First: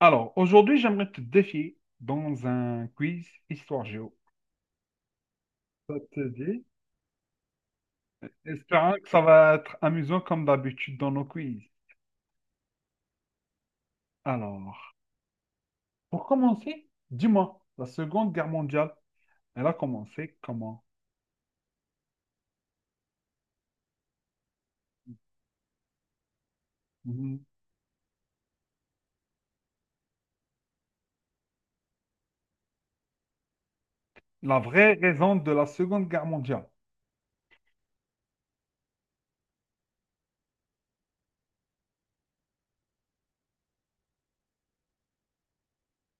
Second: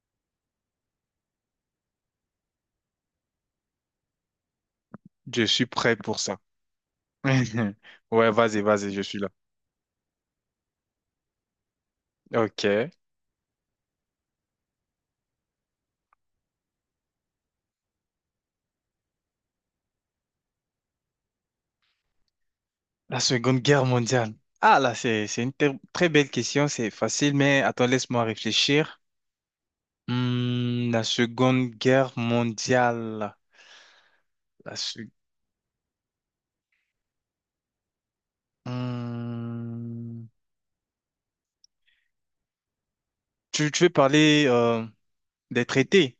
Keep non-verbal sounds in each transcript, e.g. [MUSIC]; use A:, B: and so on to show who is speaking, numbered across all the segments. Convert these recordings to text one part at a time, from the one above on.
A: Alors, aujourd'hui, j'aimerais te défier dans un quiz Histoire Géo.
B: Je suis
A: Ça
B: prêt pour
A: te
B: ça.
A: dit?
B: [LAUGHS] Ouais, vas-y,
A: Espérant
B: vas-y, je
A: que
B: suis
A: ça
B: là.
A: va être amusant comme d'habitude dans nos quiz.
B: Ok.
A: Alors, pour commencer, dis-moi, la Seconde Guerre mondiale, elle a commencé comment?
B: La Seconde Guerre mondiale. Ah, là, c'est une très belle question, c'est facile,
A: Mhm.
B: mais attends, laisse-moi réfléchir. Hmm, la Seconde Guerre mondiale.
A: La
B: La
A: vraie
B: se-
A: raison de la Seconde Guerre mondiale.
B: Hmm. Tu veux parler des traités?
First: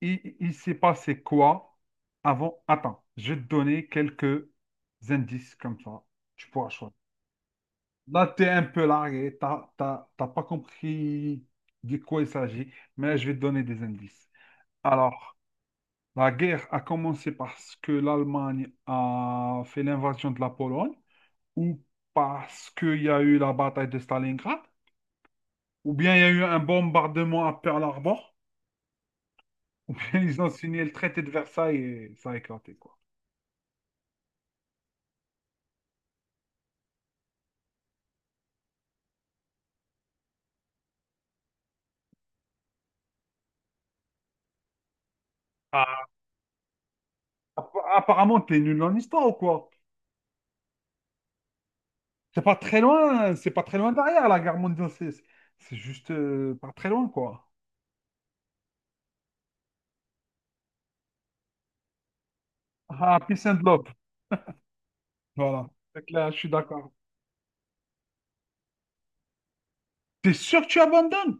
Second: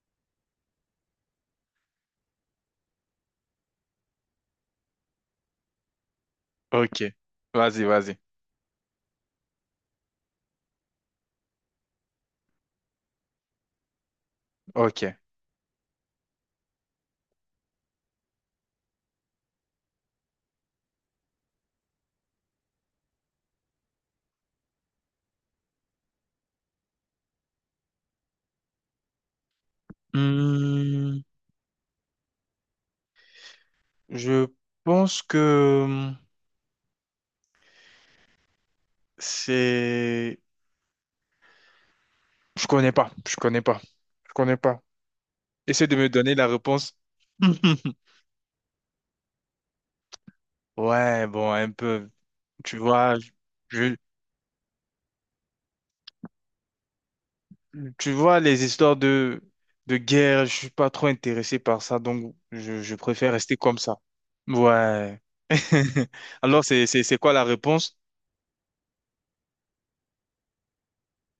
A: Il s'est passé quoi avant? Attends, je vais te donner quelques indices comme ça. Tu pourras choisir.
B: Ok. Vas-y, vas-y.
A: Là, tu es un peu largué, t'as pas compris de quoi il s'agit, mais je vais te donner des indices.
B: Ok.
A: Alors, la guerre a commencé parce que l'Allemagne a fait l'invasion de la Pologne, ou parce qu'il y a eu la bataille de Stalingrad, ou bien il y a eu un bombardement à Pearl Harbor, ou bien ils ont signé le traité
B: Hmm,
A: de Versailles et ça a éclaté, quoi.
B: je pense que c'est... Je connais pas, je connais pas, je connais pas. Essaie de me donner la réponse. [LAUGHS]
A: Apparemment, t'es nul en histoire ou quoi?
B: Ouais, bon, un peu.
A: C'est pas
B: Tu
A: très
B: vois,
A: loin, c'est pas très loin
B: je,
A: derrière la guerre mondiale, juste pas très loin quoi.
B: tu vois, les histoires de guerre, je suis pas trop intéressé par ça, donc je
A: Ah,
B: préfère
A: peace
B: rester
A: and
B: comme
A: love,
B: ça. Ouais.
A: voilà. Donc
B: [LAUGHS]
A: là, je suis
B: Alors, c'est,
A: d'accord.
B: c'est, c'est quoi la réponse?
A: T'es sûr que tu abandonnes?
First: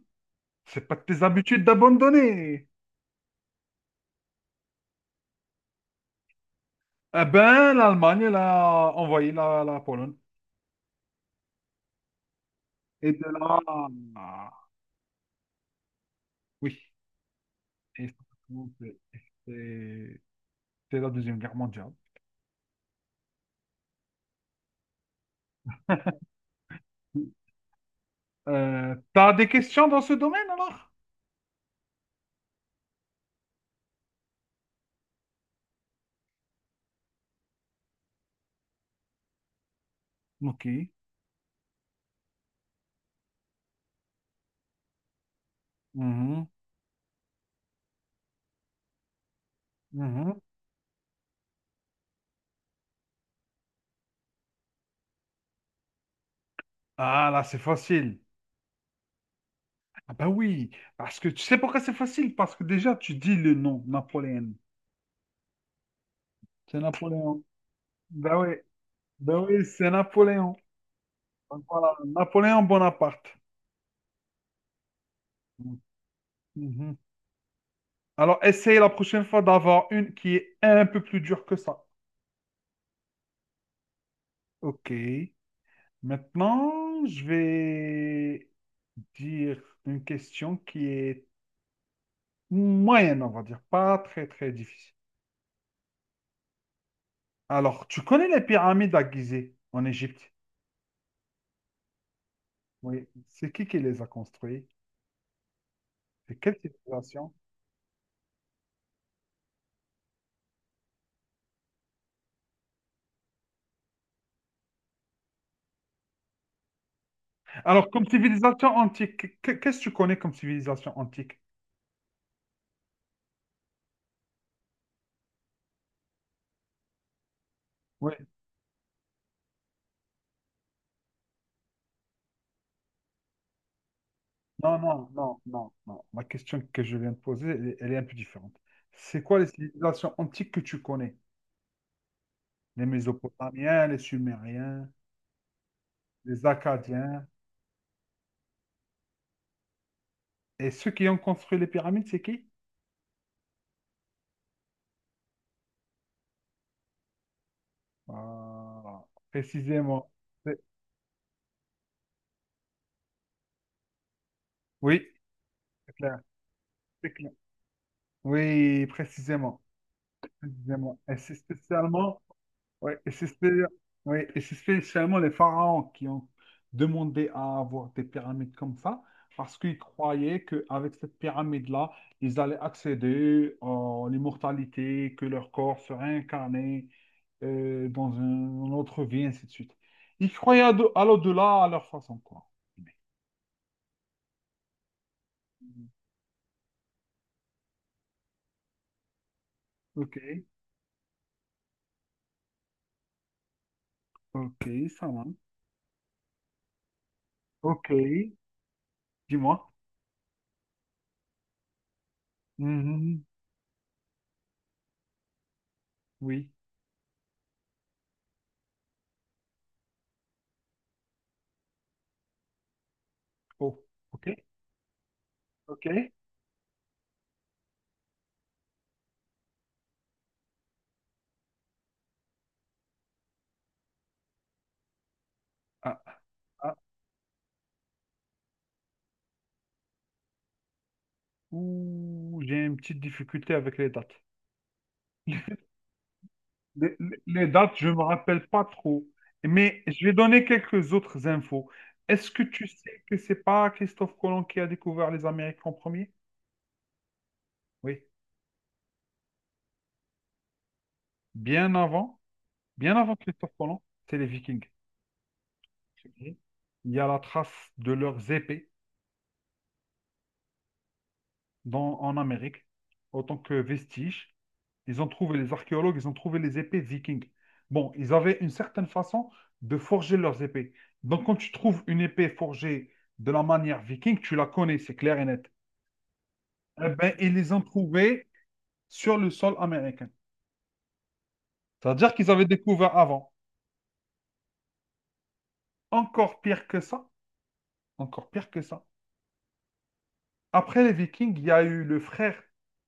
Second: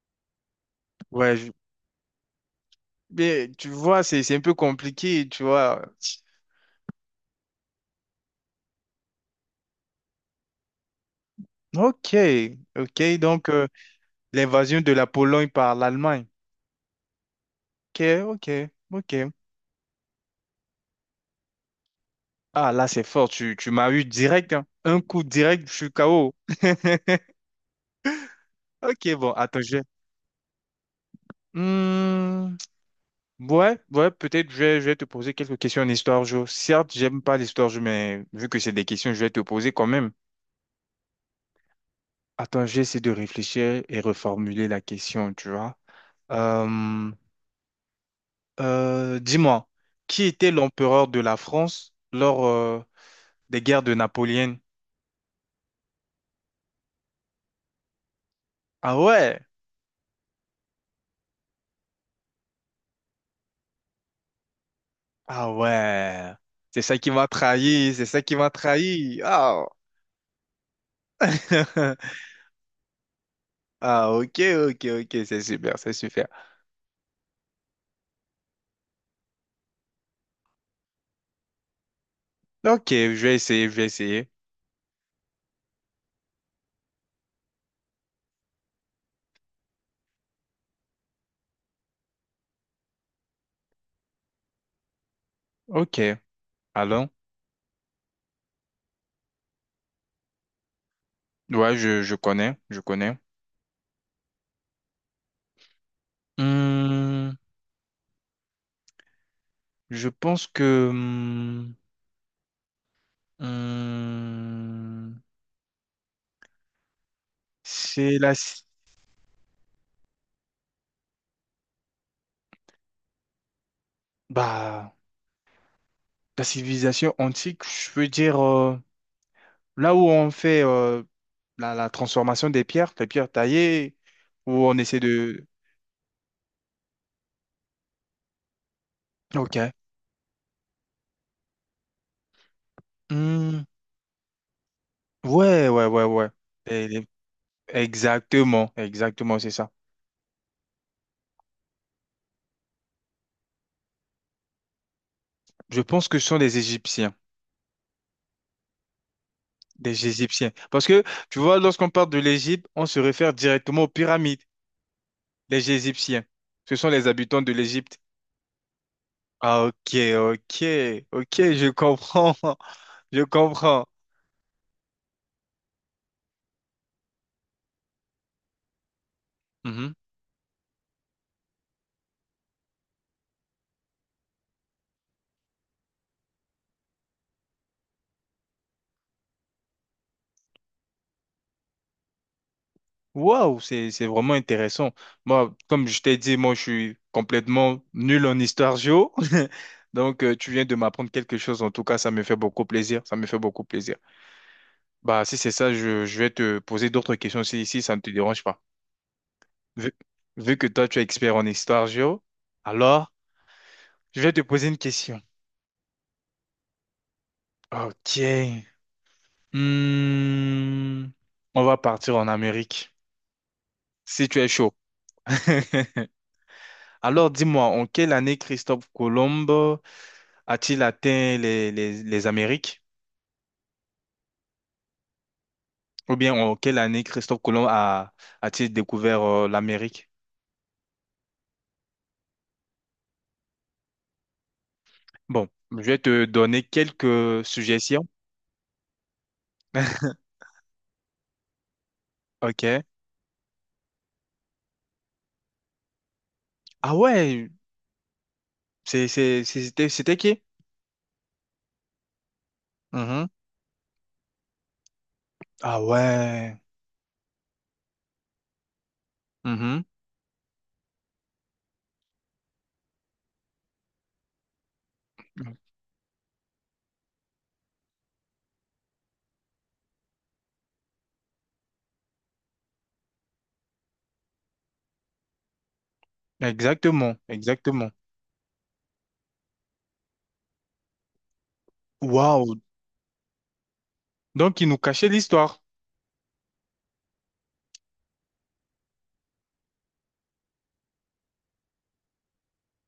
A: C'est pas de tes
B: Ouais, je-
A: habitudes d'abandonner.
B: mais tu vois, c'est un peu compliqué, tu vois.
A: Eh ben, l'Allemagne, elle a envoyé la Pologne.
B: Ok, ok,
A: Et de
B: donc
A: là, ah,
B: l'invasion de la Pologne par l'Allemagne.
A: oui,
B: Ok,
A: et
B: ok, ok.
A: c'est c'est la Deuxième Guerre mondiale.
B: Ah, là, c'est fort. Tu m'as eu direct, hein. Un coup direct, je suis KO. [LAUGHS] Ok,
A: T'as
B: bon,
A: des
B: attends, je...
A: questions dans ce domaine alors?
B: Hmm, ouais, ouais, peut-être je vais te poser quelques questions en histoire géo. Certes, j'aime pas l'histoire géo, mais vu que c'est des questions, je vais te poser quand même.
A: Ok.
B: Attends, j'essaie de réfléchir et reformuler la question, tu vois.
A: Mhm,
B: Euh, dis-moi, qui
A: mhm.
B: était l'empereur de la France lors des guerres de Napoléon?
A: Ah là, c'est facile.
B: Ah ouais!
A: Ah bah oui, parce que tu sais pourquoi c'est facile? Parce que déjà, tu dis le nom, Napoléon.
B: Ah ouais,
A: C'est
B: c'est ça qui m'a
A: Napoléon.
B: trahi, c'est ça qui
A: Bah oui,
B: m'a trahi.
A: bah
B: Ah.
A: oui, c'est Napoléon. Donc voilà,
B: [LAUGHS]
A: Napoléon Bonaparte.
B: Ah ok, ok, ok, c'est super, c'est super.
A: Mhm. Alors, essaye la prochaine fois d'avoir une qui est un peu plus dure que ça.
B: Ok, je vais essayer, je vais essayer.
A: Ok. Maintenant, je vais dire une question qui est moyenne, on va dire, pas très très difficile.
B: Ok, allons.
A: Alors, tu connais les pyramides à Gizeh en Égypte?
B: Ouais, je connais, je
A: Oui,
B: connais.
A: c'est qui les a construits? C'est quelle civilisation?
B: Hmm, je pense que hmm, hmm,
A: Alors, comme
B: c'est la, ci-
A: civilisation antique, qu'est-ce que tu connais comme civilisation antique?
B: Bah, la civilisation antique, je veux
A: Oui,
B: dire, là où on fait la, la transformation des pierres, les pierres taillées, où on
A: non,
B: essaie
A: non, non,
B: de...
A: non, non. Ma question que je viens de poser, elle est un peu différente. C'est quoi les
B: Ok.
A: civilisations antiques que tu connais? Les
B: Hmm.
A: Mésopotamiens, les Sumériens,
B: Ouais, ouais, ouais, ouais.
A: les
B: Et les-
A: Akkadiens.
B: Exactement, exactement, c'est ça.
A: Et ceux qui ont construit les pyramides, c'est qui?
B: Je pense que ce sont des Égyptiens,
A: Voilà,
B: des
A: précisément.
B: Égyptiens.
A: C'est-
B: Parce que, tu vois, lorsqu'on parle de l'Égypte, on se réfère directement aux pyramides,
A: Oui,
B: les
A: c'est clair,
B: Égyptiens. Ce sont les
A: c'est clair.
B: habitants de l'Égypte.
A: Oui, précisément,
B: Ah, ok, ok,
A: précisément. Et c'est
B: ok, je
A: spécialement
B: comprends. [LAUGHS]
A: Ouais, et
B: Je
A: c'est spé-
B: comprends.
A: ouais, et c'est spécialement les pharaons qui ont demandé à avoir des pyramides comme ça, parce qu'ils
B: Mhm.
A: croyaient qu'avec cette pyramide-là, ils allaient accéder à l'immortalité, que leur corps serait incarné dans une autre vie, ainsi de suite. Ils croyaient à l'au-delà à leur façon, quoi.
B: Waouh, c'est vraiment intéressant. Moi, comme je t'ai dit, moi je suis complètement nul en histoire géo. [LAUGHS]
A: Ok,
B: Donc tu viens de m'apprendre quelque chose. En tout cas, ça me fait beaucoup plaisir. Ça me fait beaucoup plaisir.
A: ok, ça va.
B: Bah si c'est ça, je vais te poser d'autres questions si
A: Ok,
B: ça ne te dérange pas.
A: dis-moi.
B: Vu, Vu que toi tu es expert en histoire géo, alors
A: Mhm,
B: je vais te poser une question.
A: oui.
B: Ok. Hmm. On va partir en Amérique.
A: Oh, ok,
B: Si tu es chaud. [LAUGHS]
A: ok.
B: Alors dis-moi, en quelle année Christophe Colomb a-t-il atteint les Amériques?
A: Ah,
B: Ou bien en
A: ah.
B: quelle année Christophe Colomb a-t-il découvert l'Amérique?
A: Ouh, j'ai une petite difficulté avec les dates.
B: Bon, je vais te donner
A: Les,
B: quelques
A: les- dates, je ne me
B: suggestions.
A: rappelle pas trop. Mais je vais
B: [LAUGHS]
A: donner quelques autres infos. Est-ce que tu
B: Ok.
A: sais que c'est pas Christophe Colomb qui a découvert les Amériques en premier?
B: Ah ouais,
A: Oui.
B: c'était qui?
A: Bien avant, bien avant
B: Mhm.
A: Christophe Colomb, c'est les Vikings.
B: Ah ouais.
A: Il y a la trace de leurs épées
B: Mhm.
A: en Amérique, autant que vestige. Ils ont trouvé les archéologues, ils ont trouvé les épées vikings. Bon, ils avaient une certaine façon de forger leurs épées. Donc, quand tu trouves une épée forgée de la manière viking, tu la connais, c'est clair et net. Eh bien,
B: Exactement,
A: ils les ont
B: exactement.
A: trouvées sur le sol américain. C'est-à-dire qu'ils avaient
B: Waouh.
A: découvert avant.
B: Donc, il nous cachait l'histoire.
A: Encore pire que ça, encore pire que ça. Après les Vikings, il y a eu le frère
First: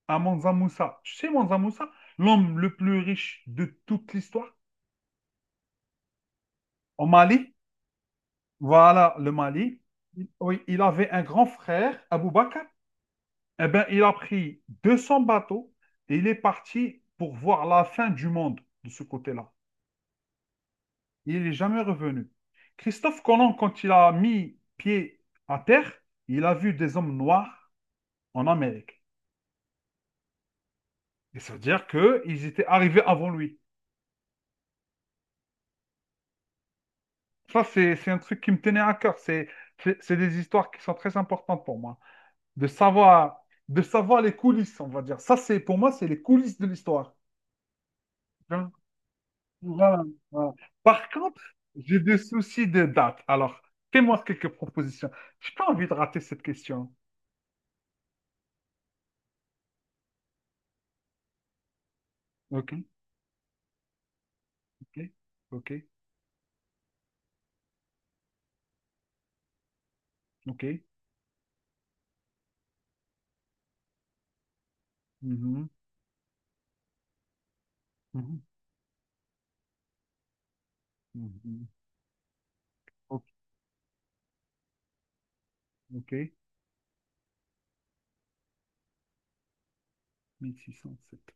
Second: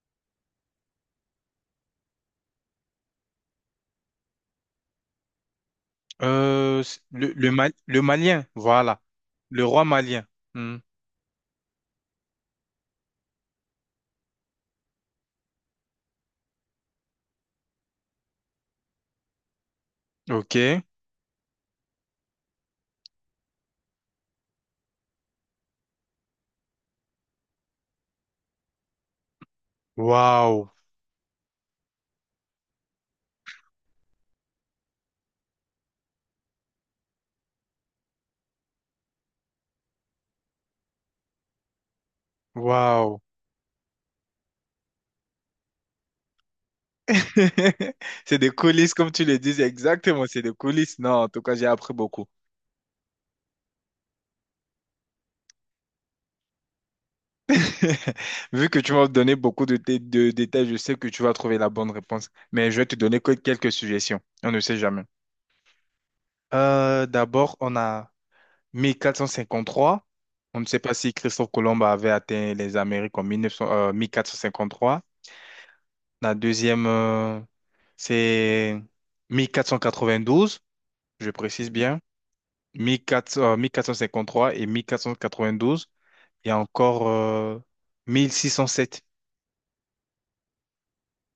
A: à Mansa Moussa. Tu sais, Mansa Moussa, l'homme le plus riche de toute l'histoire,
B: Euh,
A: au Mali,
B: Le Malien, voilà.
A: voilà, le
B: Le
A: Mali.
B: roi malien.
A: Oui,
B: Hmm.
A: il avait un grand frère, Abou Bakr. Eh bien, il a pris 200 bateaux et il est parti pour voir la fin du monde de ce côté-là.
B: Ok.
A: Il n'est jamais revenu. Christophe Colomb, quand il a mis pied à terre, il a vu des hommes noirs en Amérique.
B: Waouh.
A: Et ça veut dire qu'ils étaient arrivés avant lui. Ça, c'est un truc qui me tenait à cœur. C'est des histoires qui sont très importantes pour moi. de
B: Waouh.
A: savoir, de savoir les coulisses, on va dire. Ça, c'est pour moi, c'est les coulisses de l'histoire.
B: [LAUGHS] C'est des
A: Hein.
B: coulisses, comme tu le dis,
A: Voilà,
B: exactement, c'est des
A: voilà.
B: coulisses.
A: Par
B: Non, en
A: contre,
B: tout cas, j'ai appris
A: j'ai des
B: beaucoup.
A: soucis de date. Alors, fais-moi quelques propositions. J'ai pas envie de rater cette question.
B: [LAUGHS] Vu que tu m'as donné beaucoup de, de détails, je sais que tu vas trouver la bonne réponse, mais
A: Ok,
B: je vais te donner que quelques suggestions. On ne sait jamais.
A: ok, ok,
B: D'abord, on a 1453. On
A: ok.
B: ne sait pas si Christophe Colomb avait atteint les Amériques en 1900, 1453.
A: Mhm,
B: La deuxième,
A: mhm,
B: c'est 1492, je
A: mhm.
B: précise bien.
A: Ok,
B: 1400, 1453 et 1492,
A: ok.
B: et encore 1607.
A: 1607.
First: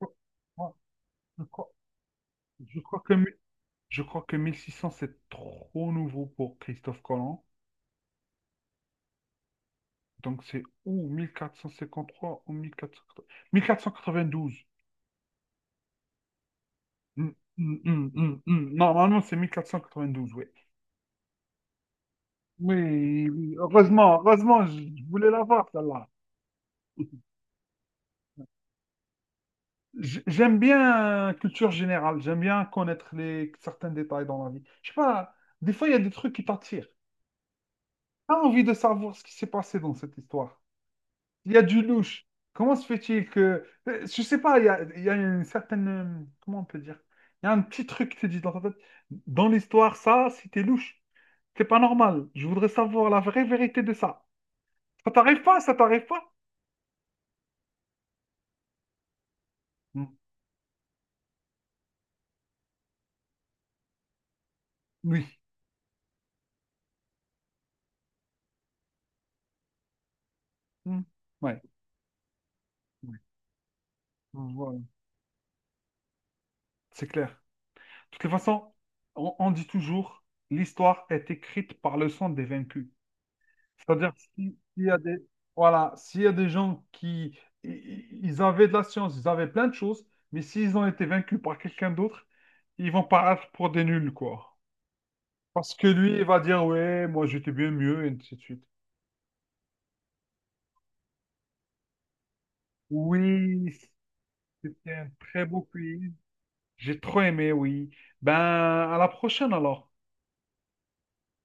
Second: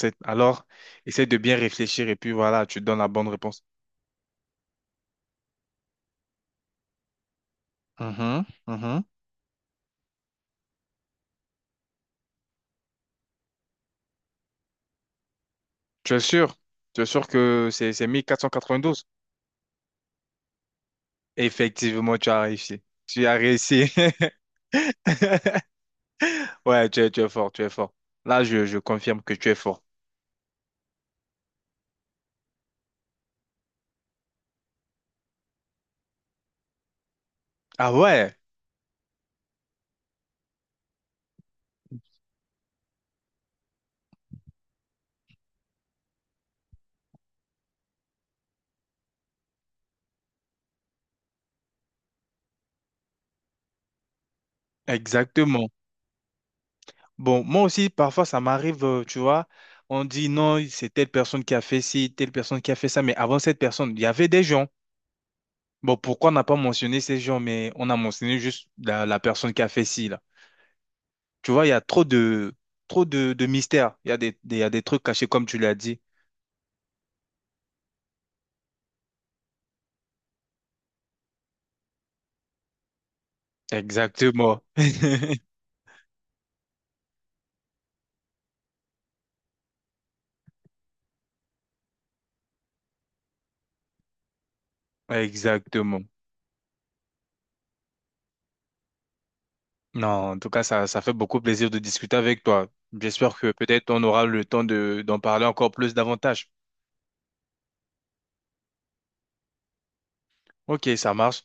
A: Oh,
B: Alors,
A: oh,
B: essaie de
A: Je
B: bien
A: crois,
B: réfléchir et puis voilà,
A: je
B: tu donnes
A: crois
B: la
A: que, mi-
B: bonne réponse.
A: je crois que 1600, c'est trop nouveau pour Christophe Colomb.
B: Mhm, mhm.
A: Donc c'est ou 1453 ou 1480 1492.
B: Tu es sûr? Tu es sûr
A: Mm,
B: que
A: mm,
B: c'est
A: mm, mm, mm.
B: 1492?
A: Normalement, c'est 1492 oui.
B: Effectivement, tu as réussi. Tu
A: Oui,
B: as
A: oui.
B: réussi.
A: Heureusement, heureusement, je voulais
B: [LAUGHS]
A: l'avoir, celle-là.
B: Ouais, tu es fort, tu es fort. Là, je confirme que tu es fort.
A: J'aime bien culture générale, j'aime bien connaître certains détails dans la vie. Je sais pas, des fois, il y a des trucs qui t'attirent.
B: Ah
A: T'as
B: ouais,
A: envie de savoir ce qui s'est passé dans cette histoire. Il y a du louche. Comment se fait-il que? Je sais pas, il y a une certaine, comment on peut dire? Il y a un petit truc qui te dit dans ta tête, dans l'histoire, ça, si t'es louche, c'est pas normal. Je voudrais savoir la vraie vérité de ça. Ça t'arrive pas,
B: exactement.
A: ça t'arrive pas?
B: Bon, moi aussi, parfois, ça m'arrive, tu vois,
A: Mm.
B: on dit non, c'est telle personne qui a fait ci, telle personne qui a fait ça, mais avant cette personne, il y avait des gens.
A: Oui.
B: Bon, pourquoi on n'a pas mentionné ces gens, mais on a mentionné juste la personne qui a fait ci, là.
A: Mm.
B: Tu
A: Ouais.
B: vois, il y a trop
A: Oui.
B: de mystères. Il y a il y a
A: Voilà.
B: des trucs cachés, comme tu l'as dit.
A: C'est clair. De toute façon, on dit toujours, l'histoire est écrite par le sang des vaincus. C'est-à-dire, si-
B: Exactement.
A: s'il y a des,
B: [LAUGHS]
A: voilà, s'il y a des gens qui, ils avaient de la science, ils avaient plein de choses, mais s'ils ont été vaincus par quelqu'un d'autre, ils vont paraître pour des nuls, quoi. Parce que
B: Exactement.
A: lui, il va dire, ouais, moi j'étais bien mieux, et ainsi de suite.
B: Non, en tout cas, ça fait beaucoup plaisir de discuter avec toi. J'espère que
A: Oui,
B: peut-être on aura le temps
A: c'était
B: de,
A: un
B: d'en parler
A: très beau
B: encore plus
A: quiz.
B: davantage.
A: J'ai trop aimé, oui. Ben, à la prochaine alors.
B: Ok, ça marche.